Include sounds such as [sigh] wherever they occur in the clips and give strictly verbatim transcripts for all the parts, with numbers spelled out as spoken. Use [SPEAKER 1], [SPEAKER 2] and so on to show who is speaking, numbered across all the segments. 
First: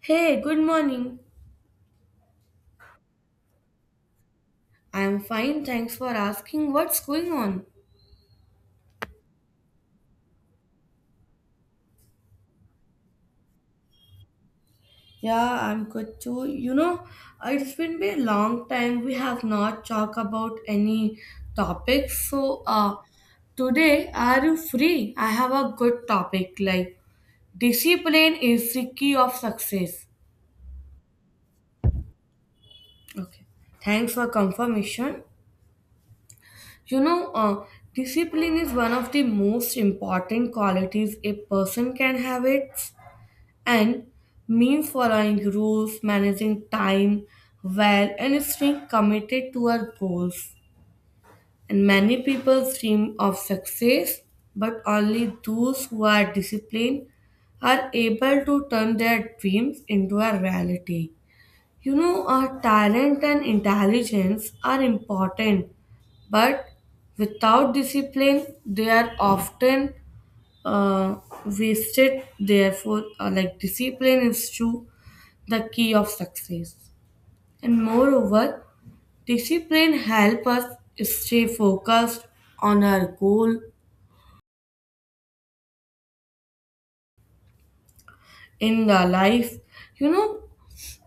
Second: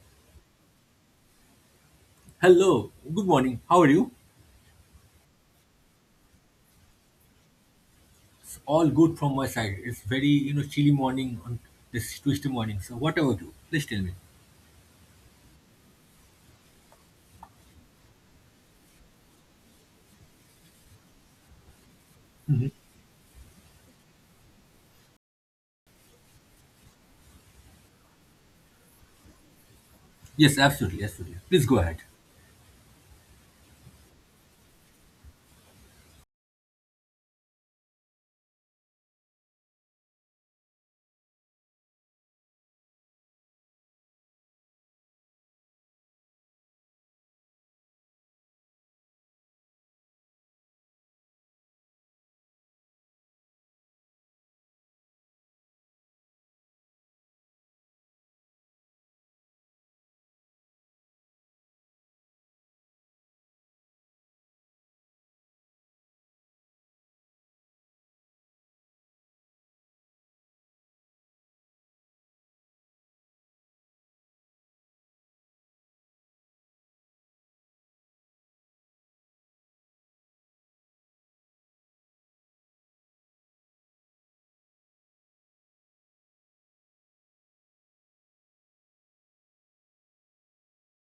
[SPEAKER 1] Hey, good morning.
[SPEAKER 2] Hello, good morning. How are you?
[SPEAKER 1] I'm fine, thanks for asking. What's going on?
[SPEAKER 2] It's all good from my side. It's very, you know, chilly morning on this Tuesday morning. So what about you? Please tell me.
[SPEAKER 1] Yeah, I'm good too. You know, it's been a long time we have not talked about any topics. So,
[SPEAKER 2] Hmm
[SPEAKER 1] uh, today are you free? I have a good topic like discipline is the key of success.
[SPEAKER 2] Yes, absolutely, absolutely. Please go ahead.
[SPEAKER 1] Okay. Thanks for confirmation. You know, uh, Discipline is one of the most important qualities a person can have it. And means following rules, managing time well, and staying committed to our goals. And many people dream of success, but only those who are disciplined are able to turn their dreams into a reality. You know, our talent and intelligence are important, but without discipline they are often uh, wasted. Therefore, uh, like discipline is to the key of success. And moreover, discipline help us stay focused on our goal in the life. You know,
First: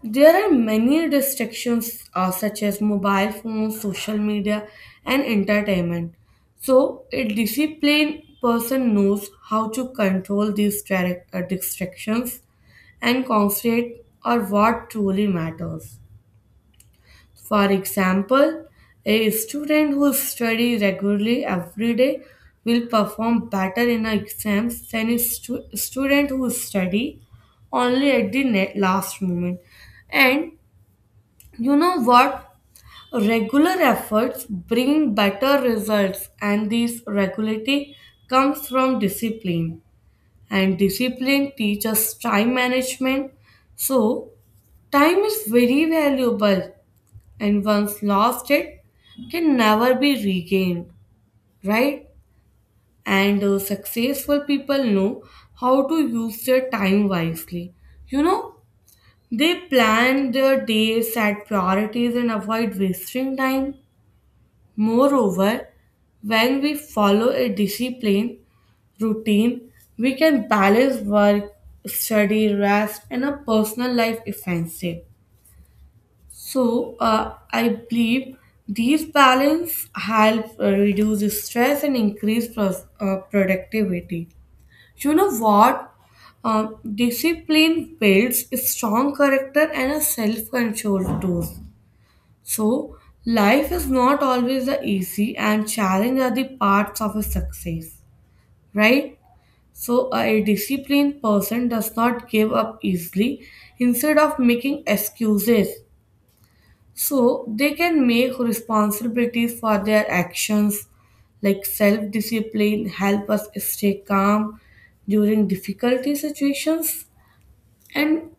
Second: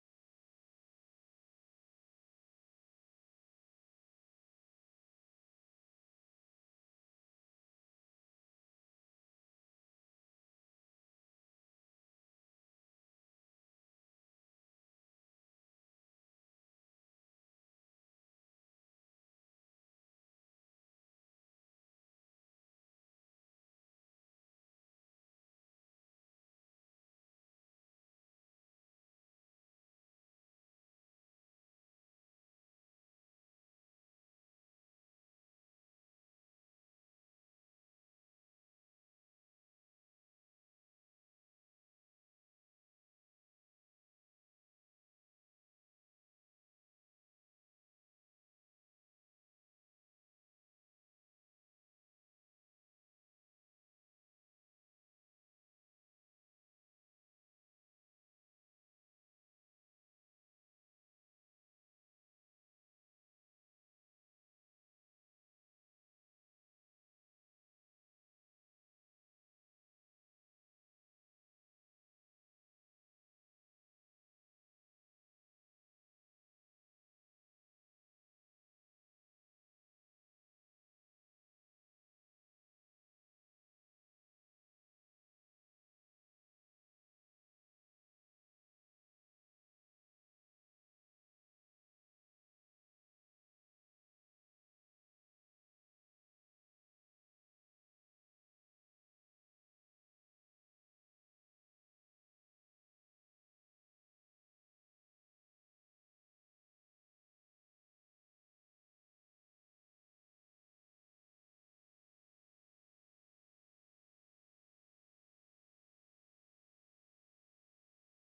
[SPEAKER 1] there are many distractions uh, such as mobile phones, social media, and entertainment. So, a disciplined person knows how to control these direct, uh, distractions and concentrate on what truly matters. For example, a student who studies regularly every day will perform better in exams than a stu- student who study only at the ne- last moment. And you know what? Regular efforts bring better results, and this regularity comes from discipline. And discipline teaches time management. So, time is very valuable, and once lost it can never be regained, right? And uh, successful people know how to use their time wisely. You know, they plan their day, set priorities, and avoid wasting time. Moreover, when we follow a disciplined routine, we can balance work, study, rest, and a personal life effectively. So, uh, I believe these balance help uh, reduce stress and increase pros- uh, productivity. You know what? Um, discipline builds a strong character and a self-control too. So, life is not always the easy and challenge are the parts of a success, right? So, a disciplined person does not give up easily instead of making excuses, so they can make responsibilities for their actions, like self discipline, help us stay calm during difficulty situations, and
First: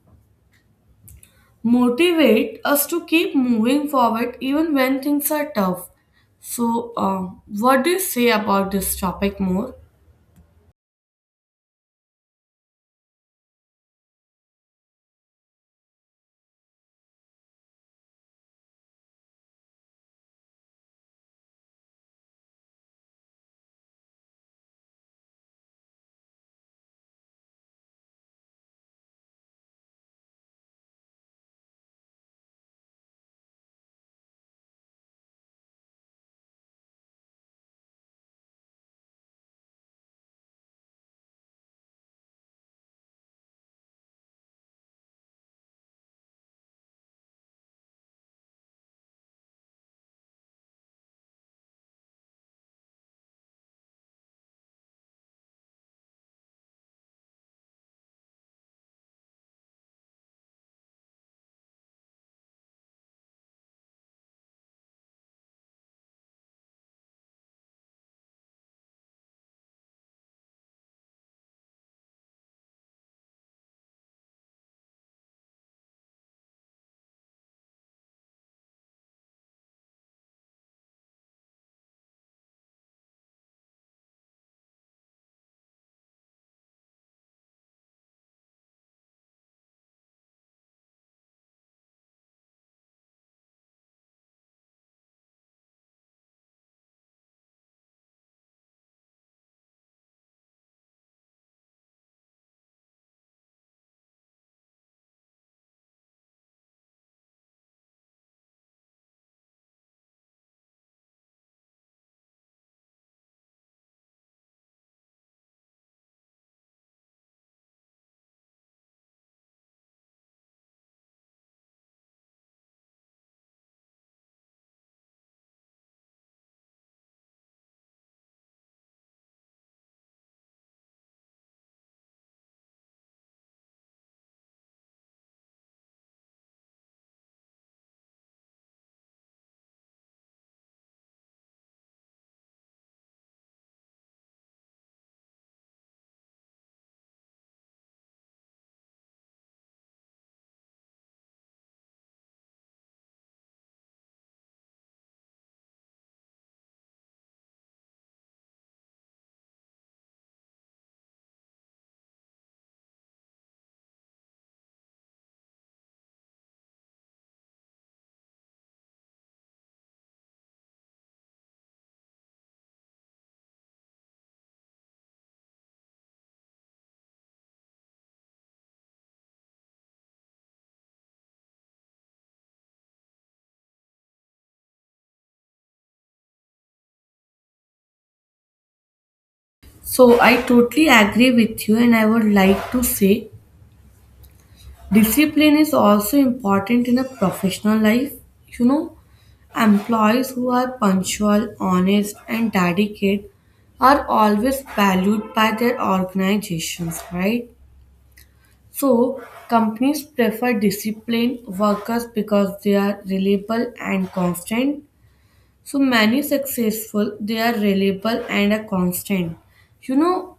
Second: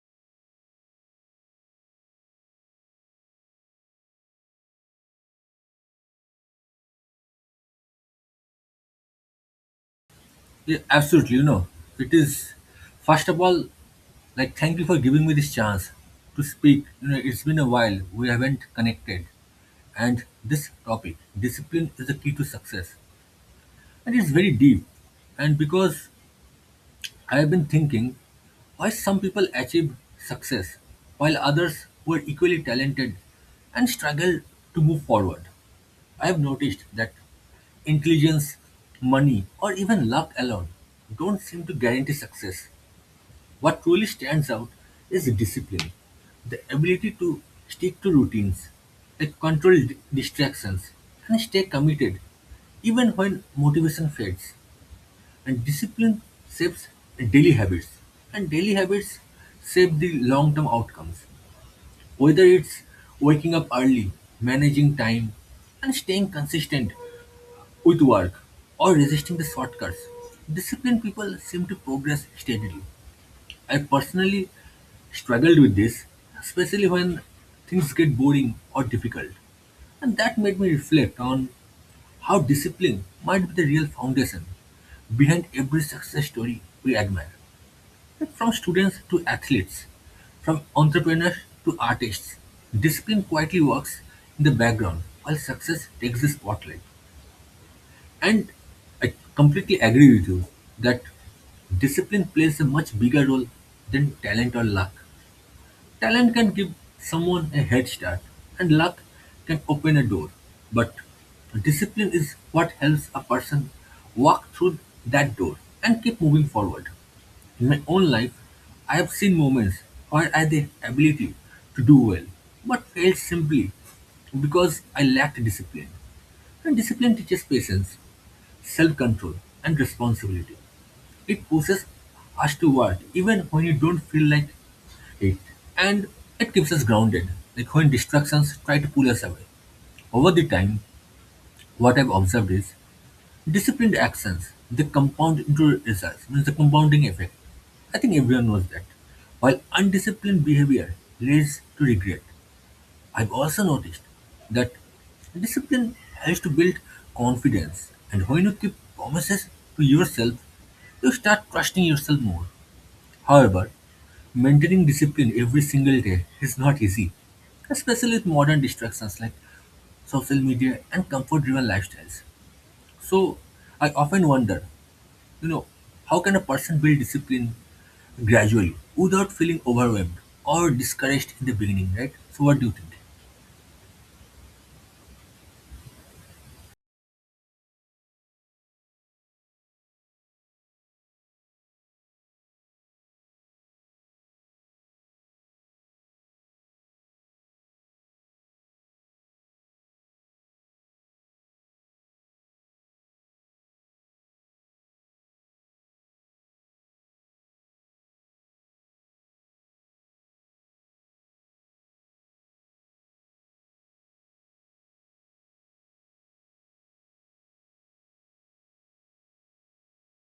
[SPEAKER 1] motivate us to keep moving forward even when things are tough. So, uh, what do you say about this topic more?
[SPEAKER 2] Yeah, absolutely. You know, it is first of all, like thank you for giving me this chance to speak. You know, it's been a while. We haven't connected. And this topic, discipline is the key to success. And it's very deep. And because I've been thinking why some people achieve success while others who are equally talented and struggle to move forward. I've noticed that intelligence, money, or even luck alone don't seem to guarantee success. What truly stands out is discipline, the ability to stick to routines, like control d- distractions, and stay committed even when motivation fades. And discipline shapes daily habits, and daily habits shape the long term outcomes. Whether it's waking up early, managing time, and staying consistent with work, or resisting the shortcuts, disciplined people seem to progress steadily. I personally struggled with this, especially when things get boring or difficult. And that made me reflect on how discipline might be the real foundation behind every success story we admire. Like from students to athletes, from entrepreneurs to artists, discipline quietly works in the background while success takes the spotlight. And I completely agree with you that discipline plays a much bigger role than talent or luck. Talent can give someone a head start, and luck can open a door. But discipline is what helps a person walk through that door and keep moving forward. In my own life, I have seen moments where I had the ability to do well, but failed simply because I lacked discipline. And discipline teaches patience, self control, and responsibility. It pushes us to work even when you don't feel like it. And it keeps us grounded, like when distractions try to pull us away. Over the time, what I've observed is disciplined actions, they compound into results, means the compounding effect. I think everyone knows that. While undisciplined behavior leads to regret, I've also noticed that discipline helps to build confidence. And when you keep promises to yourself, you start trusting yourself more. However, maintaining discipline every single day is not easy, especially with modern distractions like social media and comfort-driven lifestyles. So, I often wonder, you know, how can a person build discipline gradually without feeling overwhelmed or discouraged in the beginning, right? So, what do you think?
[SPEAKER 1] So, I totally agree with you, and I would like to say discipline is also important in a professional life. You know, employees who are punctual, honest, and dedicated are always valued by their organizations, right? So, companies prefer disciplined workers because they are reliable and constant. So, many successful, they are reliable and are constant. You know,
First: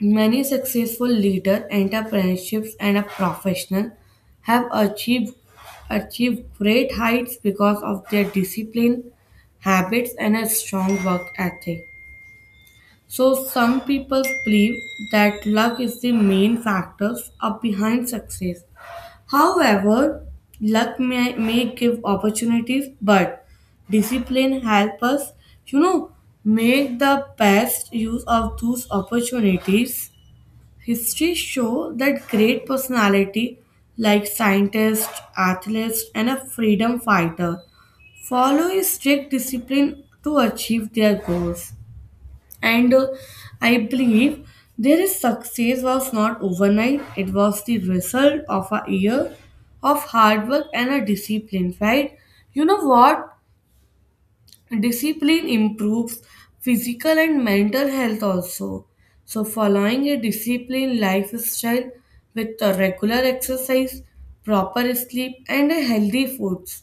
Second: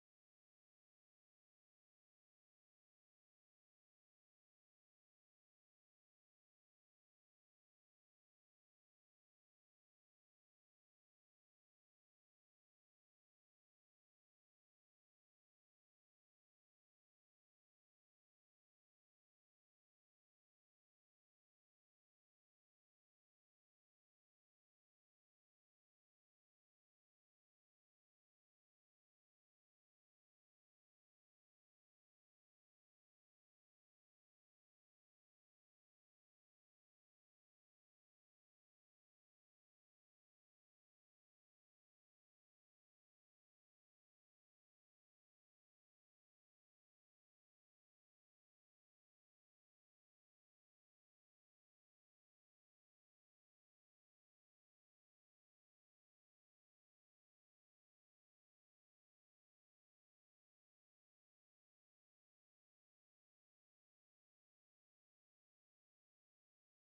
[SPEAKER 1] many successful leaders, entrepreneurs, and professionals have achieved, achieved great heights because of their discipline, habits, and a strong work ethic. So, some people believe that luck is the main factor of behind success. However, luck may, may give opportunities, but discipline help us, you know, make the best use of those opportunities. History show that great personality like scientist, athlete, and a freedom fighter follow a strict discipline to achieve their goals. And uh, I believe their success was not overnight, it was the result of a year of hard work and a discipline, right? You know what? Discipline improves physical and mental health also. So following a disciplined lifestyle with a regular exercise, proper sleep, and a healthy foods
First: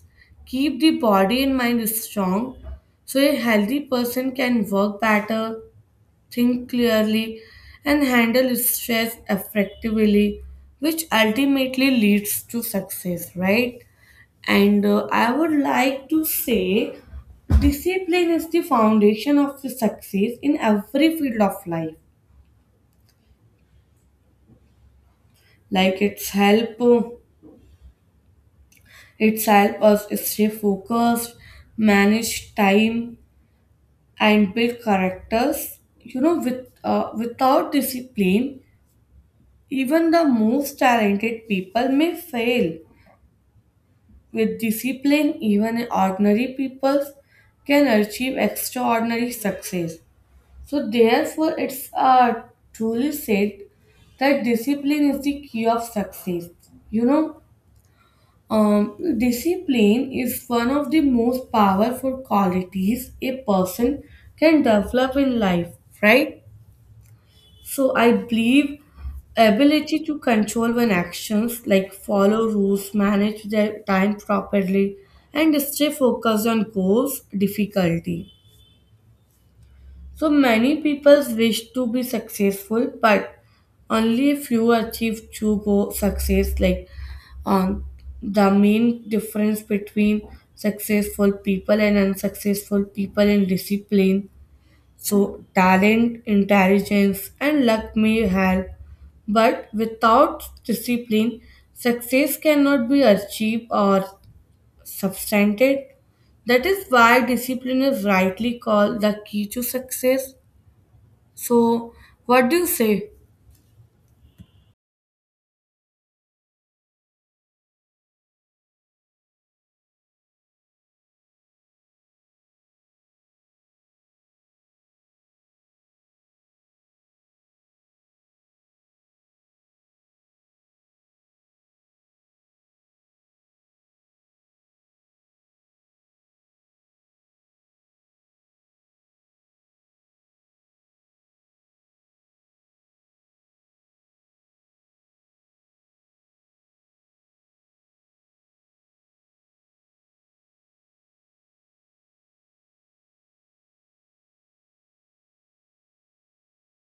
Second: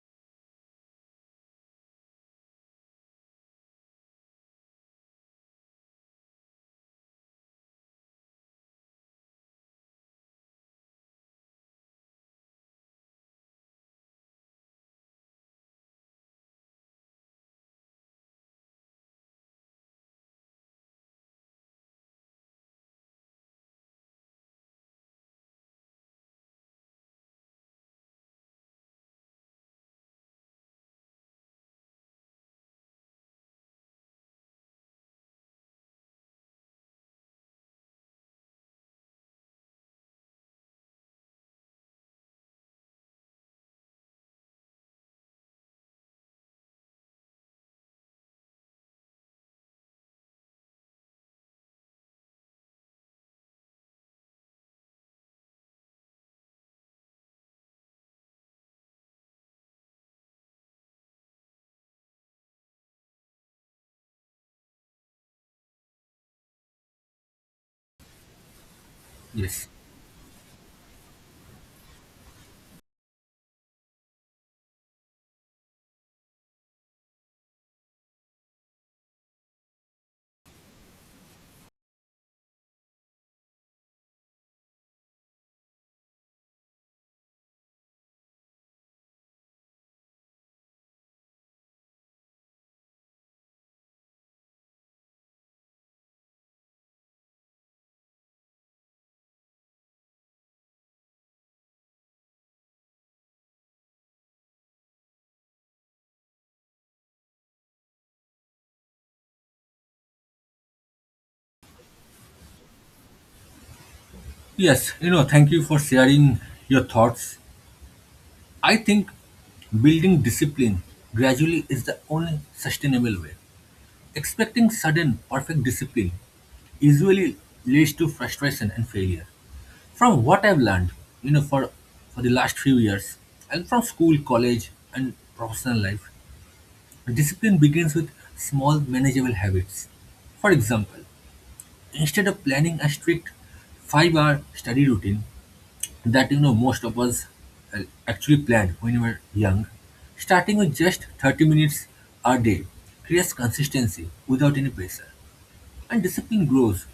[SPEAKER 1] keep the body and mind strong. So a healthy person can work better, think clearly, and handle stress effectively, which ultimately leads to success, right? and uh, I would like to say discipline is the foundation of the success in every field of life. Like it's help uh, it's help us stay focused, manage time, and build characters. You know, with uh, without discipline, even the most talented people may fail. With discipline, even ordinary people can achieve extraordinary success. So, therefore, it's uh, truly said that discipline is the key of success. You know, um, discipline is one of the most powerful qualities a person can develop in life, right? So, I believe
[SPEAKER 2] Yes.
[SPEAKER 1] ability to control one's actions, like follow rules, manage their time properly, and stay focused on goals, difficulty. So many people wish to be successful, but only few achieve true go- success. Like um, the main difference between successful people and unsuccessful people in discipline. So talent, intelligence, and luck may help, but without discipline, success cannot be achieved or substanted. That is why discipline is rightly called the key to success. So, what do you say?
[SPEAKER 2] Yes, you know, thank you for sharing your thoughts. I think building discipline gradually is the only sustainable way. Expecting sudden, perfect discipline usually leads to frustration and failure. From what I've learned, you know, for, for the last few years, and from school, college, and professional life, discipline begins with small, manageable habits. For example, instead of planning a strict five-hour study routine that you know most of us uh, actually planned when we were young, starting with just thirty minutes a day creates consistency without any pressure. And discipline grows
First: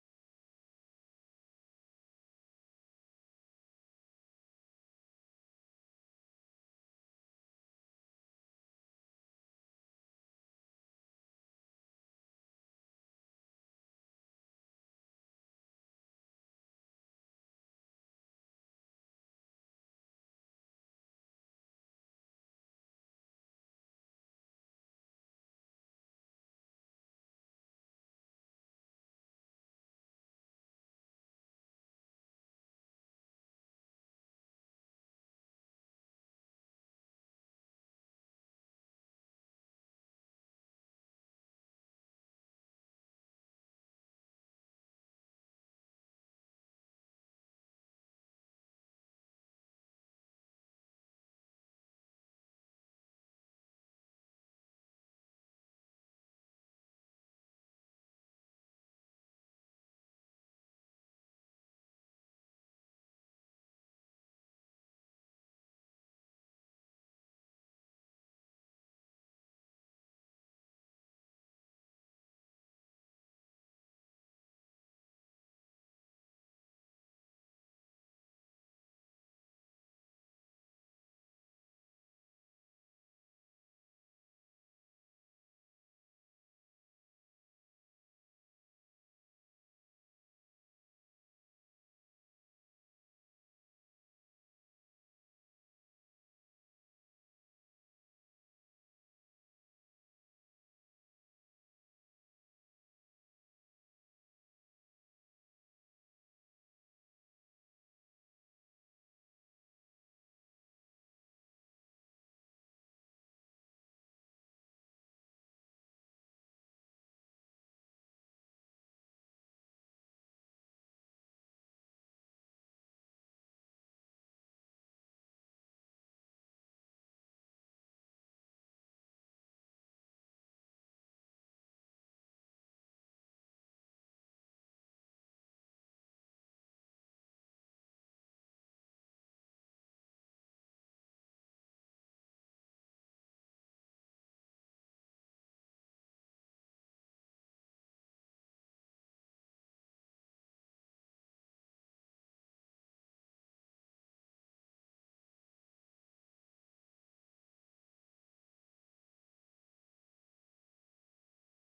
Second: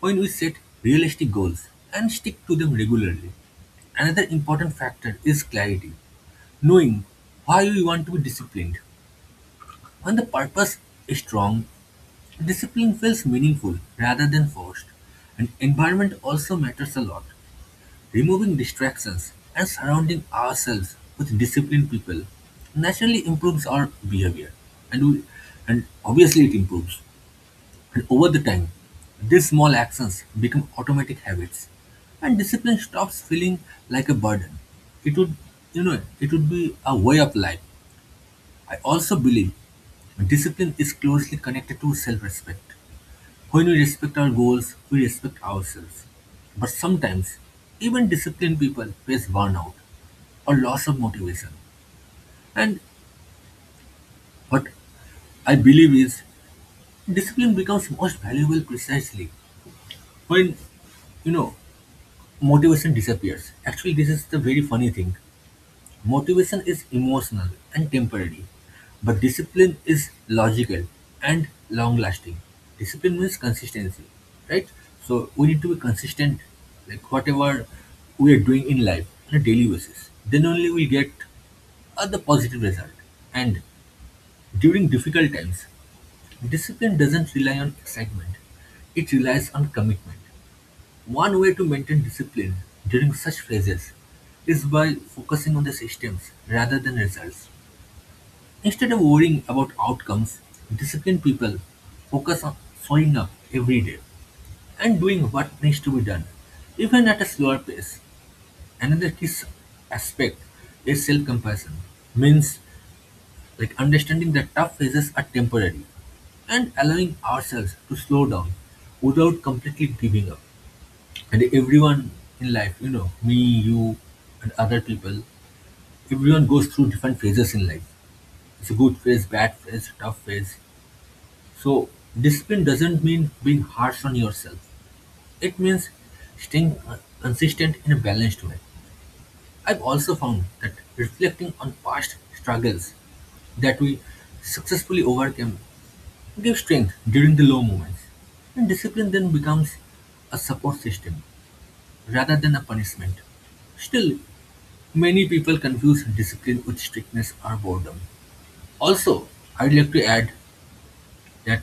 [SPEAKER 2] when we set realistic goals and stick to them regularly. Another important factor is clarity, knowing why we want to be disciplined. When the purpose is strong, discipline feels meaningful rather than forced. And environment also matters a lot. Removing distractions and surrounding ourselves with disciplined people naturally improves our behavior, and we, and obviously it improves. And over the time, these small actions become automatic habits, and discipline stops feeling like a burden. It would, you know, it would be a way of life. I also believe discipline is closely connected to self-respect. When we respect our goals, we respect ourselves. But sometimes, even disciplined people face burnout or loss of motivation. And what I believe is, discipline becomes most valuable precisely when you know motivation disappears. Actually, this is the very funny thing. Motivation is emotional and temporary, but discipline is logical and long lasting. Discipline means consistency, right? So we need to be consistent, like whatever we are doing in life on a daily basis. Then only we'll get uh, the positive result. And during difficult times, discipline doesn't rely on excitement, it relies on commitment. One way to maintain discipline during such phases is by focusing on the systems rather than results. Instead of worrying about outcomes, disciplined people focus on showing up every day and doing what needs to be done, even at a slower pace. Another key s- aspect is self-compassion, means like understanding that tough phases are temporary and allowing ourselves to slow down without completely giving up. And everyone in life, you know, me, you, and other people, everyone goes through different phases in life. It's a good phase, bad phase, tough phase. So discipline doesn't mean being harsh on yourself, it means staying uh, consistent in a balanced way. I've also found that reflecting on past struggles that we successfully overcame gives strength during the low moments, and discipline then becomes a support system rather than a punishment. Still, many people confuse discipline with strictness or boredom. Also, I'd like to add that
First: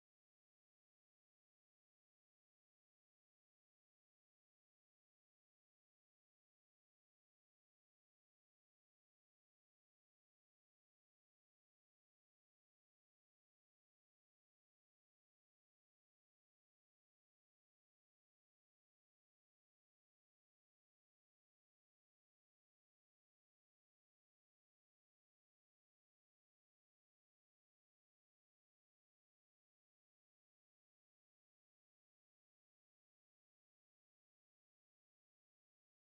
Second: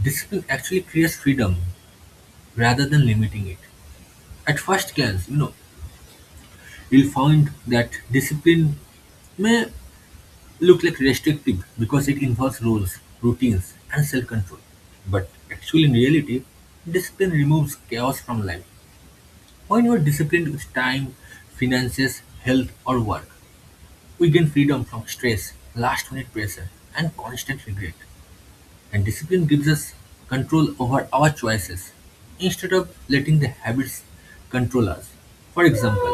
[SPEAKER 2] discipline actually creates freedom rather than limiting it. At first glance, you know, you'll find that discipline may look like restrictive because it involves rules, routines, and self control. But actually, in reality, discipline removes chaos from life. When you are disciplined with time, finances, health, or work, we gain freedom from stress, last-minute pressure, and constant regret. And discipline gives us control over our choices instead of letting the habits control us. For example,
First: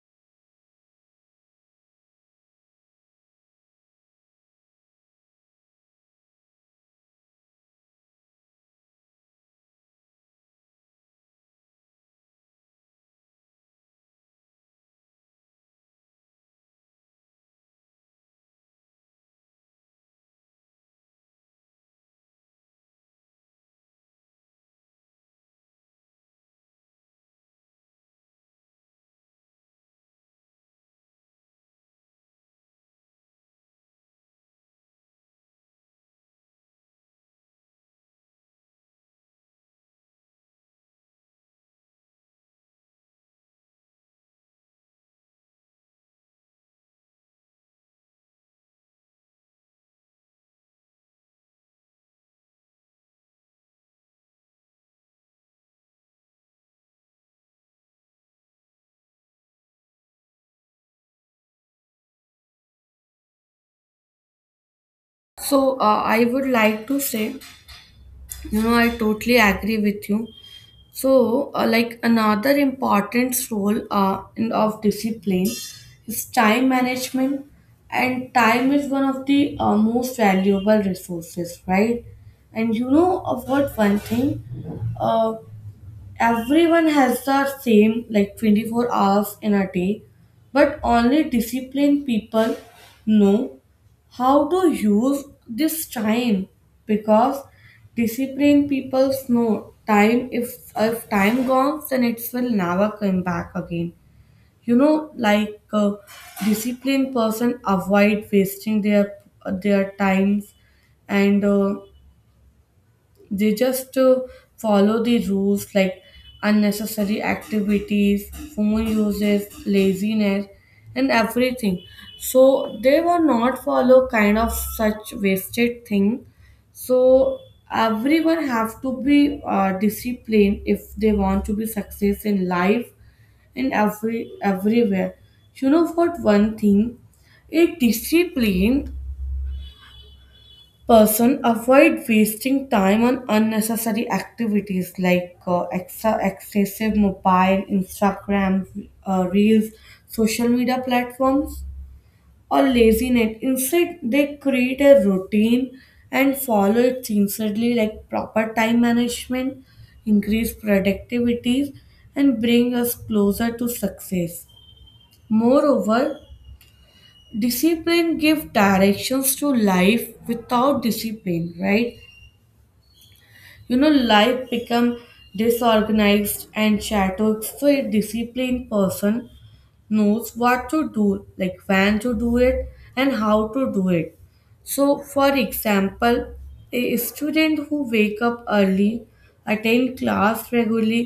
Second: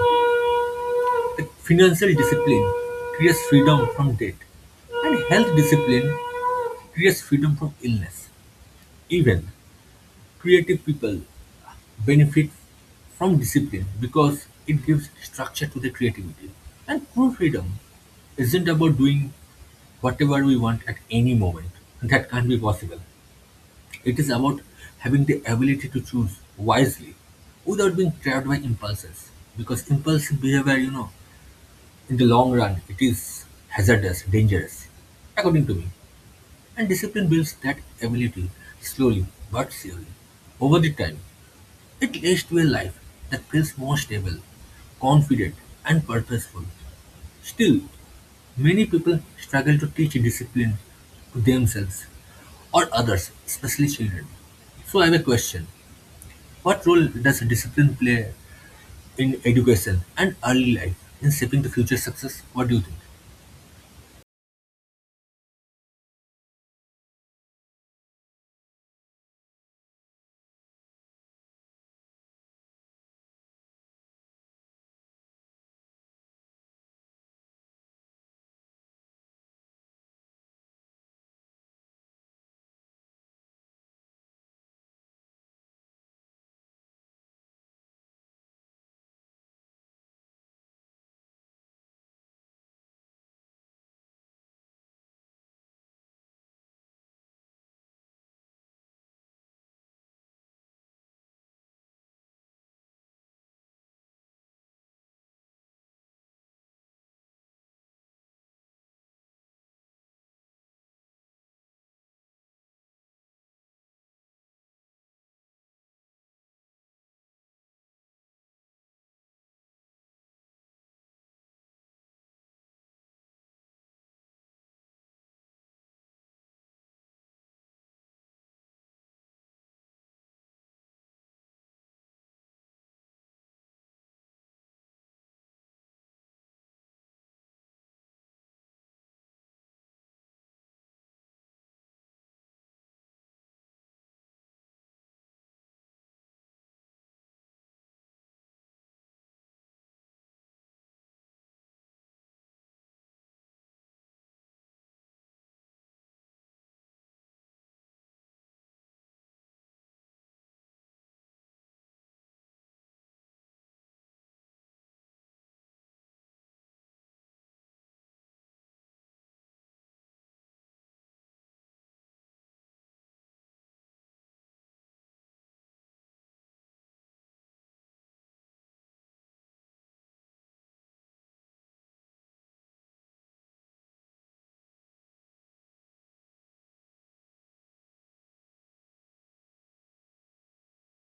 [SPEAKER 2] like financial discipline creates freedom from debt, and health discipline creates freedom from illness. Even creative people benefit from discipline because it gives structure to the creativity. And true freedom isn't about doing whatever we want at any moment. That can't be possible. It is about having the ability to choose wisely without being trapped by impulses. Because impulsive behavior, you know, in the long run, it is hazardous, dangerous, according to me. And discipline builds that ability slowly but surely over the time. It leads to a life that feels more stable, confident, and purposeful. Still, many people struggle to teach discipline to themselves or others, especially children. So, I have a question. What role does discipline play in education and early life in shaping the future success? What do you think?
[SPEAKER 1] So, uh, I would like to say, you know, I totally agree with you. So, uh, like another important role uh, in, of discipline is time management, and time is one of the uh, most valuable resources, right? And you know of what one thing? uh, Everyone has the same like twenty-four hours in a day, but only disciplined people know how to use this time, because disciplined people know time if if time gone then it will never come back again. you know like uh, Disciplined person avoid wasting their their times, and uh, they just uh, follow the rules like unnecessary activities, phone uses, laziness, and everything. So they were not follow kind of such wasted thing. So everyone have to be uh, disciplined if they want to be success in life and every everywhere. You know what? One thing, a discipline person avoid wasting time on unnecessary activities like uh, exa- excessive mobile, Instagram, uh, reels, social media platforms, or laziness. Instead they create a routine and follow it sincerely. Like proper time management increase productivity and bring us closer to success. Moreover, discipline give directions to life. Without discipline, right, you know, life become disorganized and shattered. So a disciplined person knows what to do, like when to do it and how to do it. So for example, a student who wake up early, attend class regularly,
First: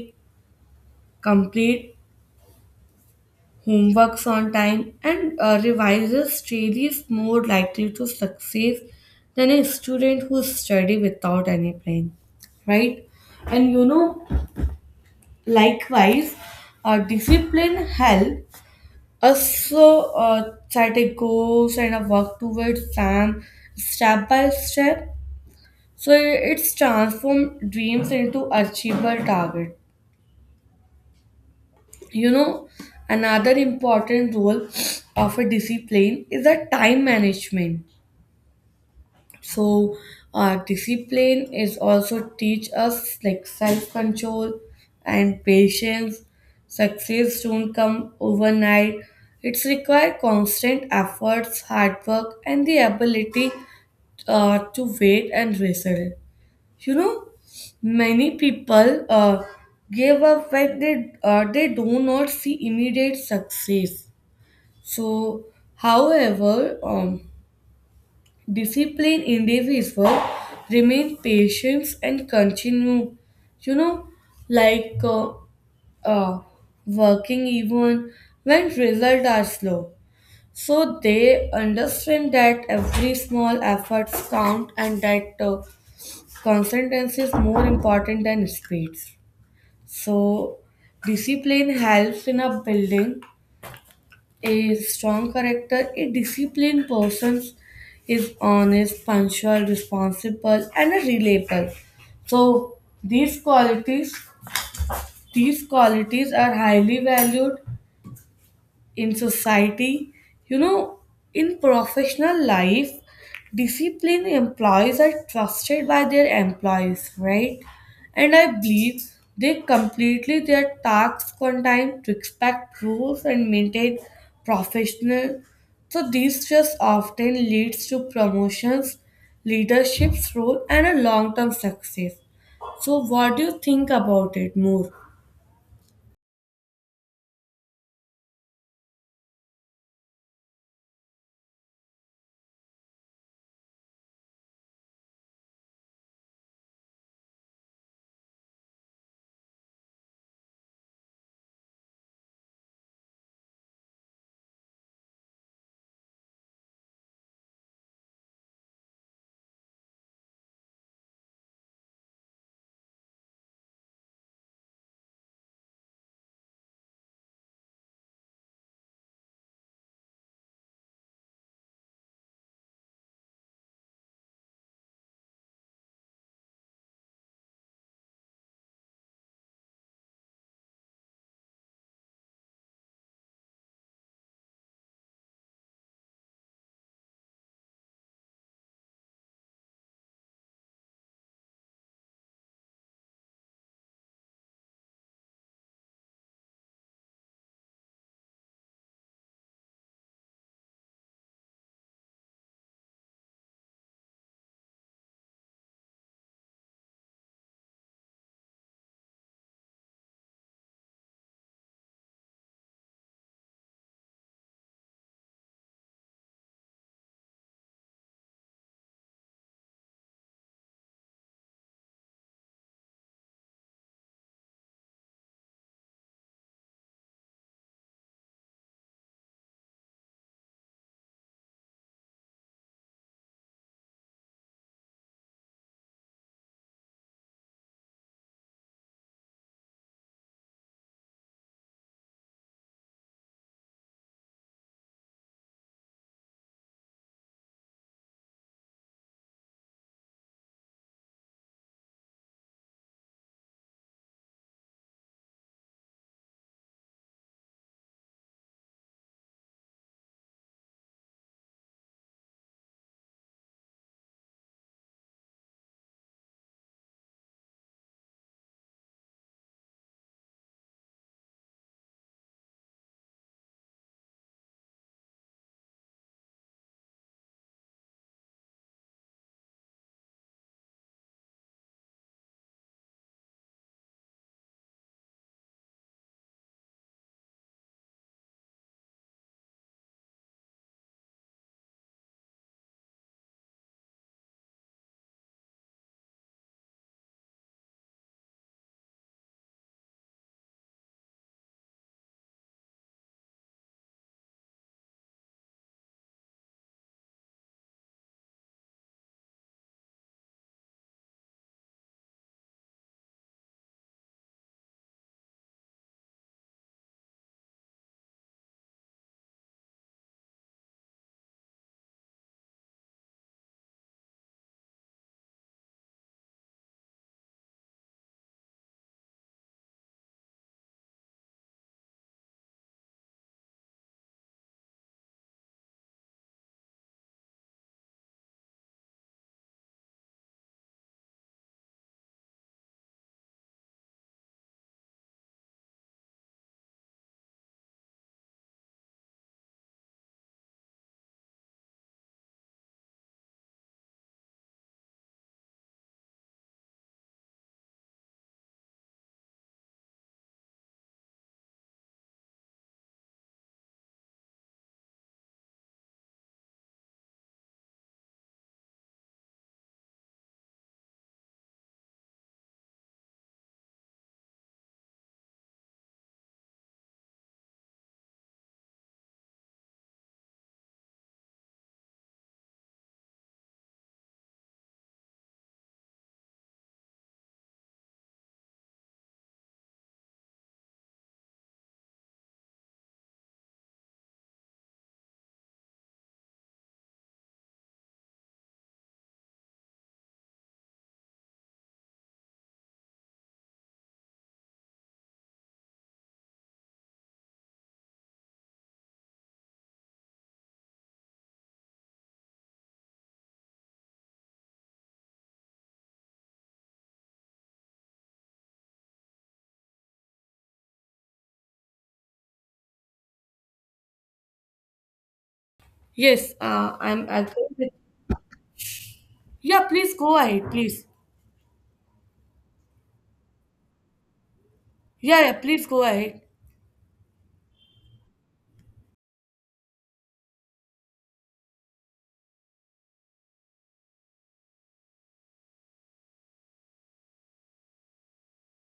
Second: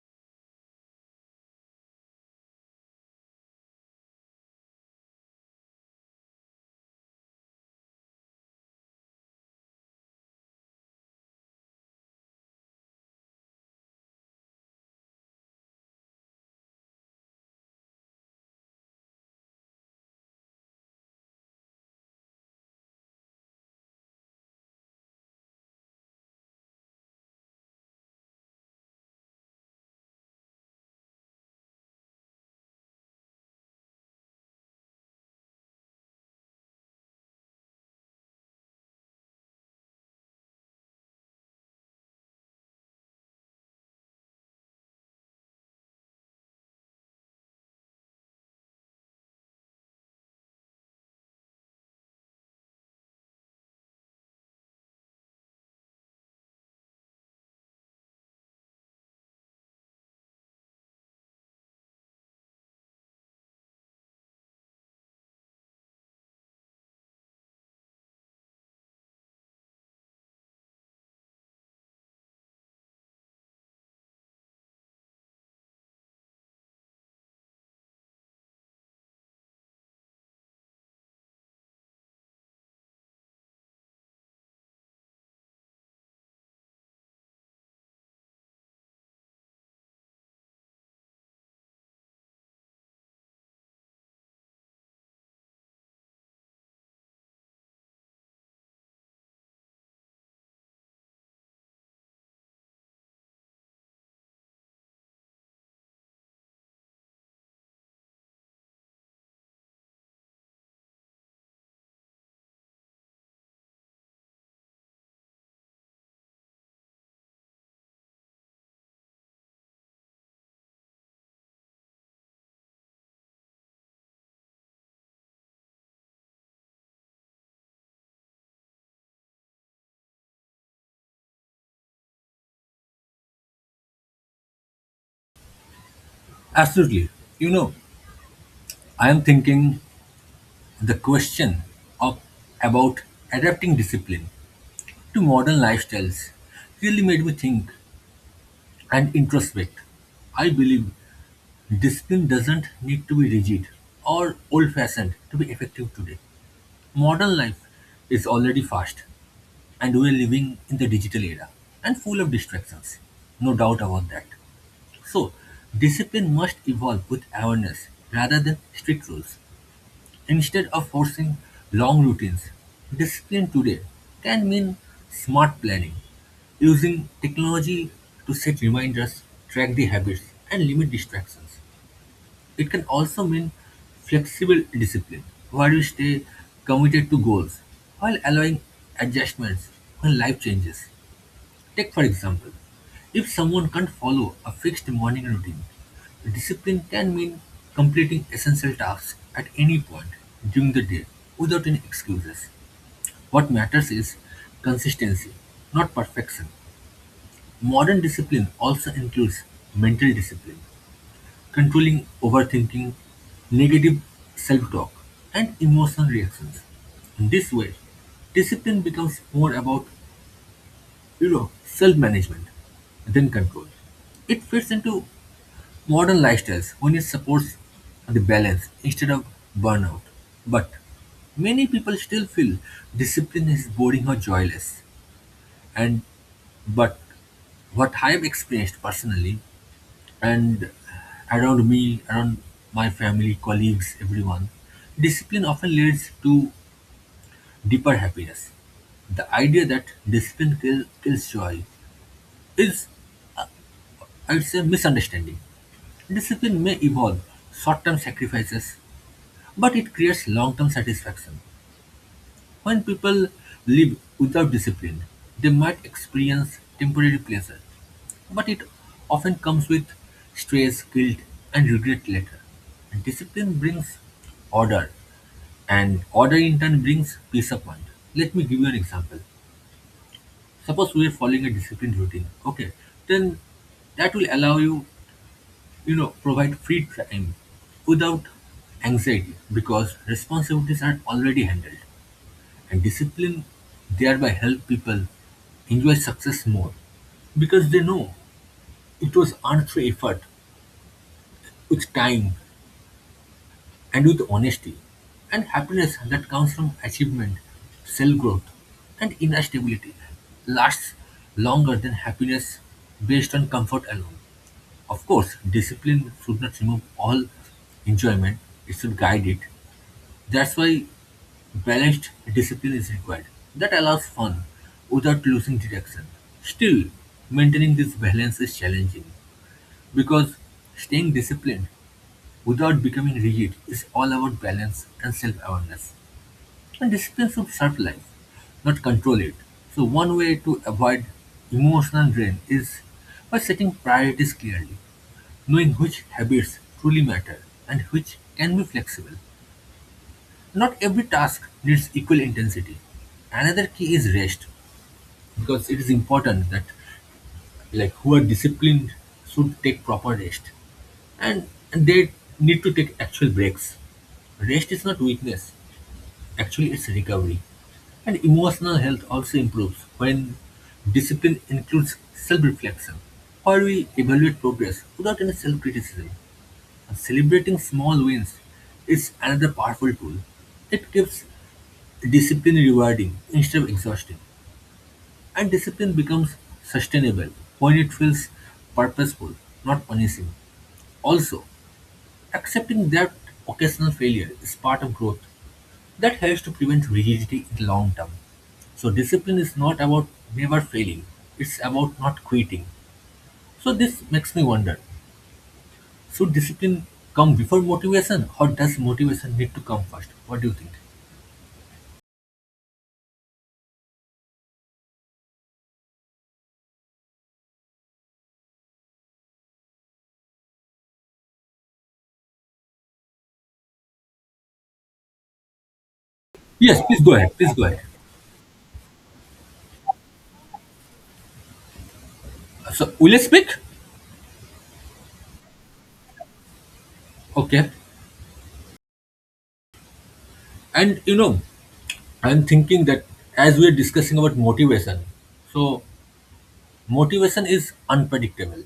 [SPEAKER 1] complete homeworks on time, and uh, revises daily is more likely to succeed than a student who study without any plan, right? And you know, likewise, uh, discipline helps us so, uh, set a goals and a work towards them step by step. So it's transformed dreams into achievable targets. You know, another important role of a discipline is the time management. So uh, discipline is also teach us like self-control and patience. Success don't come overnight, it's require constant efforts, hard work, and the ability uh, to wait and result. You know, many people uh, give up when they uh, they do not see immediate success. So however, um, discipline in this is work, remain patient and continue. You know, like uh, uh, working even when results are slow. So they understand that every small efforts count, and that uh, consistency is more important than speeds. So discipline helps in a building a strong character. A disciplined person is honest, punctual, responsible, and a reliable. So these qualities, these qualities are highly valued in society. You know, in professional life, disciplined employees are trusted by their employees, right? And I believe they completely their tasks on time to respect rules and maintain professional. So this just often leads to promotions, leadership's role, and a long-term success. So what do you think about it more?
[SPEAKER 2] Absolutely. You know, I am thinking the question of about adapting discipline to modern lifestyles really made me think and introspect. I believe discipline doesn't need to be rigid or old fashioned to be effective today. Modern life is already fast, and we are living in the digital era and full of distractions. No doubt about that. So, discipline must evolve with awareness rather than strict rules. Instead of forcing long routines, discipline today can mean smart planning, using technology to set reminders, track the habits, and limit distractions. It can also mean flexible discipline, where you stay committed to goals while allowing adjustments when life changes. Take, for example, if someone can't follow a fixed morning routine, discipline can mean completing essential tasks at any point during the day without any excuses. What matters is consistency, not perfection. Modern discipline also includes mental discipline, controlling overthinking, negative self talk, and emotional reactions. In this way, discipline becomes more about, you know, self-management, then control. It fits into modern lifestyles when it supports the balance instead of burnout. But many people still feel discipline is boring or joyless. And but what I've experienced personally and around me, around my family, colleagues, everyone, discipline often leads to deeper happiness. The idea that discipline kill, kills joy is, I would say, misunderstanding. Discipline may evolve short term sacrifices, but it creates long term satisfaction. When people live without discipline, they might experience temporary pleasure, but it often comes with stress, guilt, and regret later. And discipline brings order, and order in turn brings peace of mind. Let me give you an example. Suppose we are following a disciplined routine, okay? Then that will allow you, you know, provide free time without anxiety because responsibilities are already handled, and discipline thereby help people enjoy success more because they know it was earned through effort, with time and with honesty, and happiness that comes from achievement, self growth, and inner stability lasts longer than happiness based on comfort alone. Of course, discipline should not remove all enjoyment, it should guide it. That's why balanced discipline is required. That allows fun without losing direction. Still, maintaining this balance is challenging because staying disciplined without becoming rigid is all about balance and self awareness. And discipline should serve life, not control it. So, one way to avoid emotional drain is by setting priorities clearly, knowing which habits truly matter and which can be flexible. Not every task needs equal intensity. Another key is rest, because it is important that, like, who are disciplined should take proper rest, and, and they need to take actual breaks. Rest is not weakness, actually it's recovery. And emotional health also improves when discipline includes self reflection, where we evaluate progress without any self criticism. Celebrating small wins is another powerful tool. It keeps discipline rewarding instead of exhausting. And discipline becomes sustainable when it feels purposeful, not punishing. Also, accepting that occasional failure is part of growth. That helps to prevent rigidity in the long term. So discipline is not about never failing, it's about not quitting. So this makes me wonder, should discipline come before motivation, or does motivation need to come first? What do you think?
[SPEAKER 1] Yes, uh,
[SPEAKER 2] Yes, please
[SPEAKER 1] I'm
[SPEAKER 2] go ahead.
[SPEAKER 1] agree
[SPEAKER 2] Please go
[SPEAKER 1] with.
[SPEAKER 2] ahead.
[SPEAKER 1] Yeah, please go ahead, please.
[SPEAKER 2] So, will you speak?
[SPEAKER 1] Yeah, yeah, please go ahead.
[SPEAKER 2] Okay. And you know, I'm thinking that as we're discussing about motivation, so motivation is unpredictable.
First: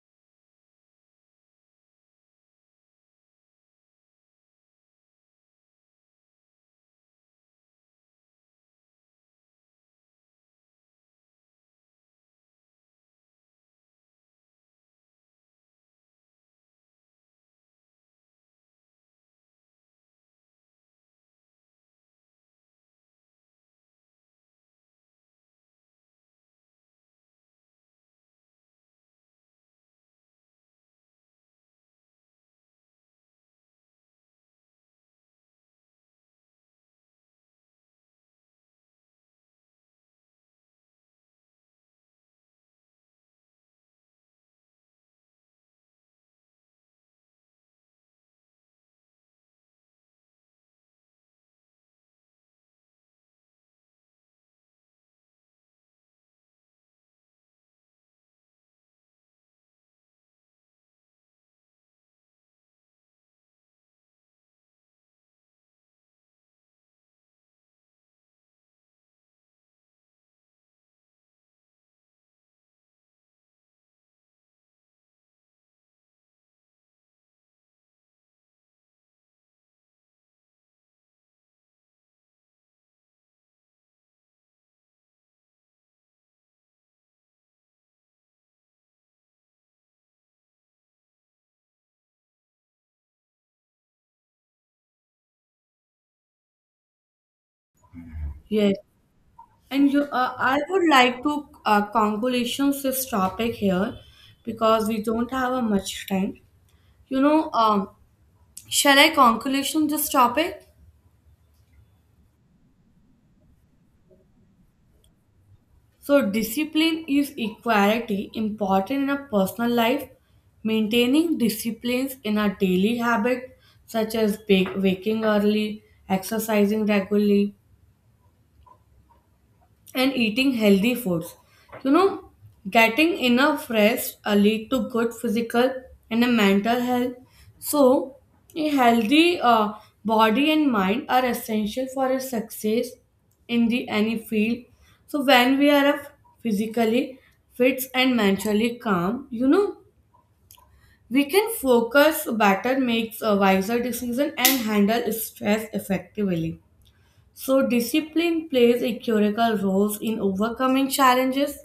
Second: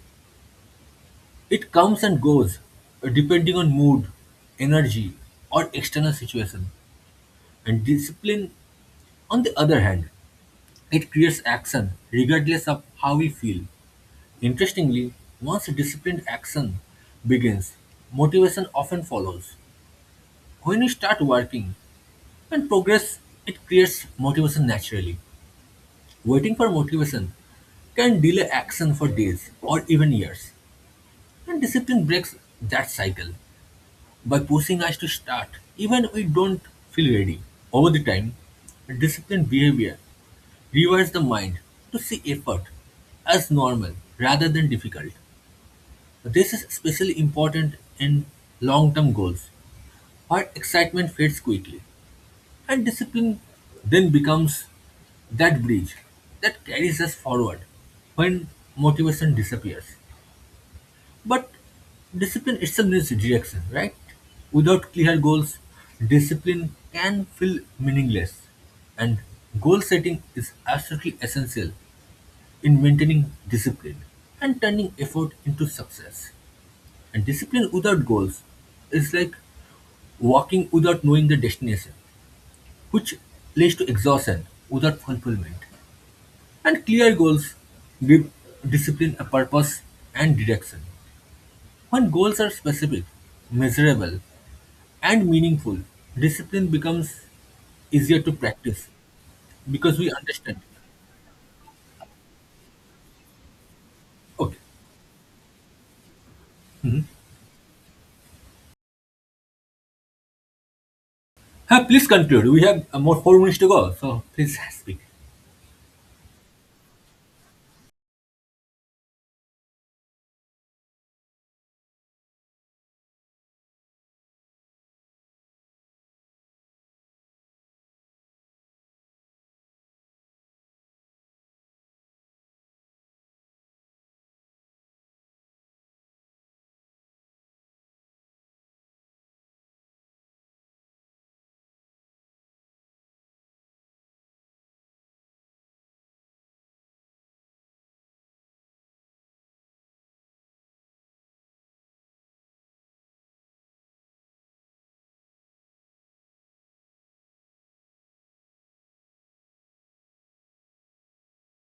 [SPEAKER 2] It comes and goes uh, depending on mood, energy, or external situation. And discipline, on the other hand, it creates action regardless of how we feel. Interestingly, once disciplined action begins, motivation often follows. When you start working and progress, it creates motivation naturally. Waiting for motivation can delay action for days or even years. And discipline breaks that cycle by pushing us to start even when we don't feel ready. Over the time, disciplined behavior rewires the mind to see effort as normal rather than difficult. This is especially important in long term goals, where excitement fades quickly, and discipline then becomes that bridge that carries us forward when motivation disappears. But discipline itself needs direction, right? Without clear goals, discipline can feel meaningless, and goal setting is absolutely essential in maintaining discipline and turning effort into success. And discipline without goals is like walking without knowing the destination, which leads to exhaustion without fulfillment. And clear goals give discipline a purpose and direction. When goals are specific, measurable, and meaningful, discipline becomes easier to
[SPEAKER 1] Yes,
[SPEAKER 2] practice
[SPEAKER 1] and
[SPEAKER 2] because
[SPEAKER 1] you,
[SPEAKER 2] we
[SPEAKER 1] uh, I
[SPEAKER 2] understand.
[SPEAKER 1] would like to uh, conclude this topic here
[SPEAKER 2] Okay.
[SPEAKER 1] because we don't have a much time.
[SPEAKER 2] Mhm.
[SPEAKER 1] You know, um, shall I conclusion this topic?
[SPEAKER 2] Huh, please conclude. We have uh, more four minutes to go, so please [laughs] speak.
[SPEAKER 1] So, discipline is equality important in a personal life. Maintaining disciplines in a daily habit, such as bake, waking early, exercising regularly, and eating healthy foods. You know, getting enough rest uh, lead to good physical and a mental health. So, a healthy uh, body and mind are essential for a success in the any field. So, when we are f- physically fit and mentally calm, you know, we can focus better, makes a wiser decision, and handle stress effectively. So, discipline plays a critical role in overcoming challenges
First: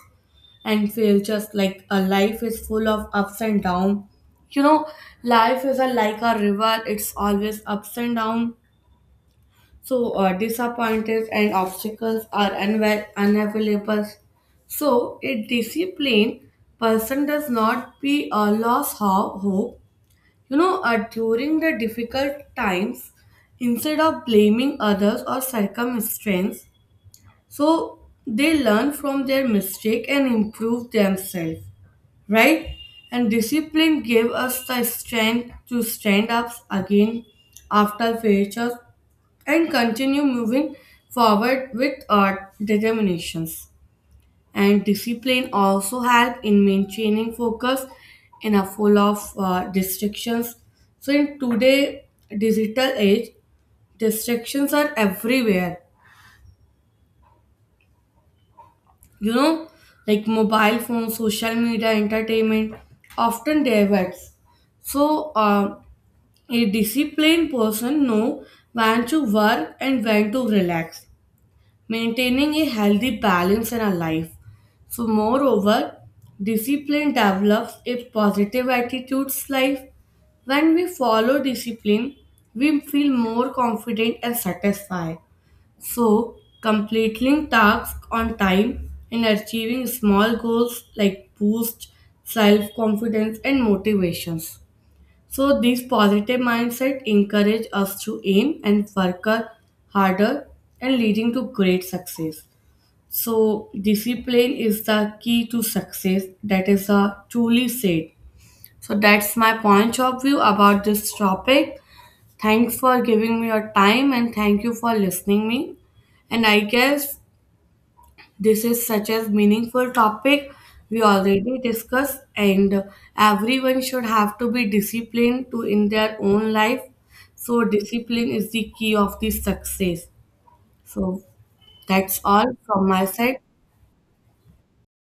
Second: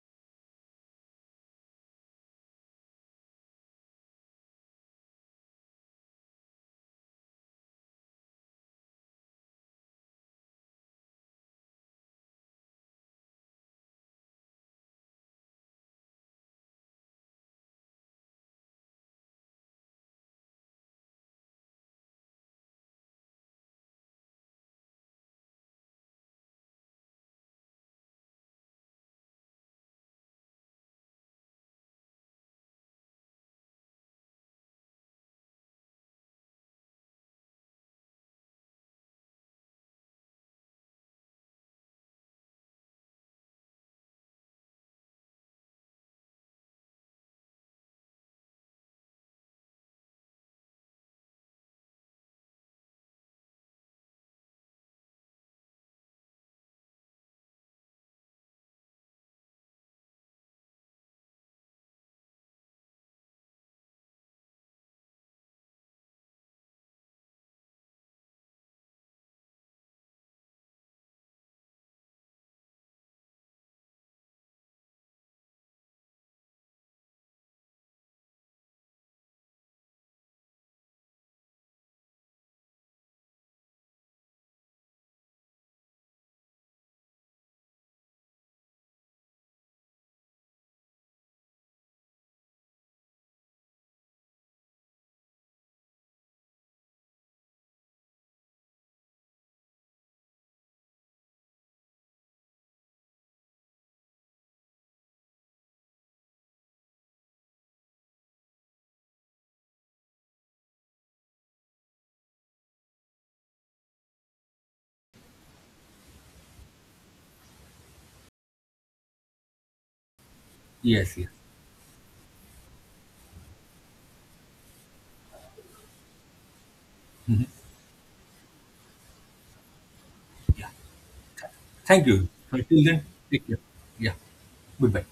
[SPEAKER 1] and fail just like a life is full of ups and downs. You know, life is a, like a river, it's always ups and downs. So, uh, disappointments and obstacles are unwa- unavailable. So, a disciplined person does not be a lost ho- hope. You know, uh, during the difficult times, instead of blaming others or circumstance, so they learn from their mistake and improve themselves, right? And discipline gave us the strength to stand up again after failures and continue moving forward with our determinations. And discipline also help in maintaining focus in a full of uh, distractions. So in today digital age, distractions are everywhere. You know, like mobile phones, social media, entertainment often diverts. So, uh, a disciplined person know when to work and when to relax, maintaining a healthy balance in our life. So, moreover, discipline develops a positive attitudes life. When we follow discipline, we feel more confident and satisfied. So, completing tasks on time and achieving small goals like boost self confidence and motivations. So, this positive mindset encourage us to aim and work ha- harder and leading to great success. So, discipline is the key to success. That is a truly said. So, that's my point of view about this topic. Thanks for giving me your time and thank you for listening me. And I guess this is such a meaningful topic we
[SPEAKER 2] Yes, yes.
[SPEAKER 1] already discussed and everyone should have to be disciplined to in their own life. So discipline is the key of the success.
[SPEAKER 2] Yeah.
[SPEAKER 1] So
[SPEAKER 2] Thank
[SPEAKER 1] that's
[SPEAKER 2] you.
[SPEAKER 1] all
[SPEAKER 2] Until
[SPEAKER 1] from my
[SPEAKER 2] then,
[SPEAKER 1] side.
[SPEAKER 2] take care. Yeah. Goodbye.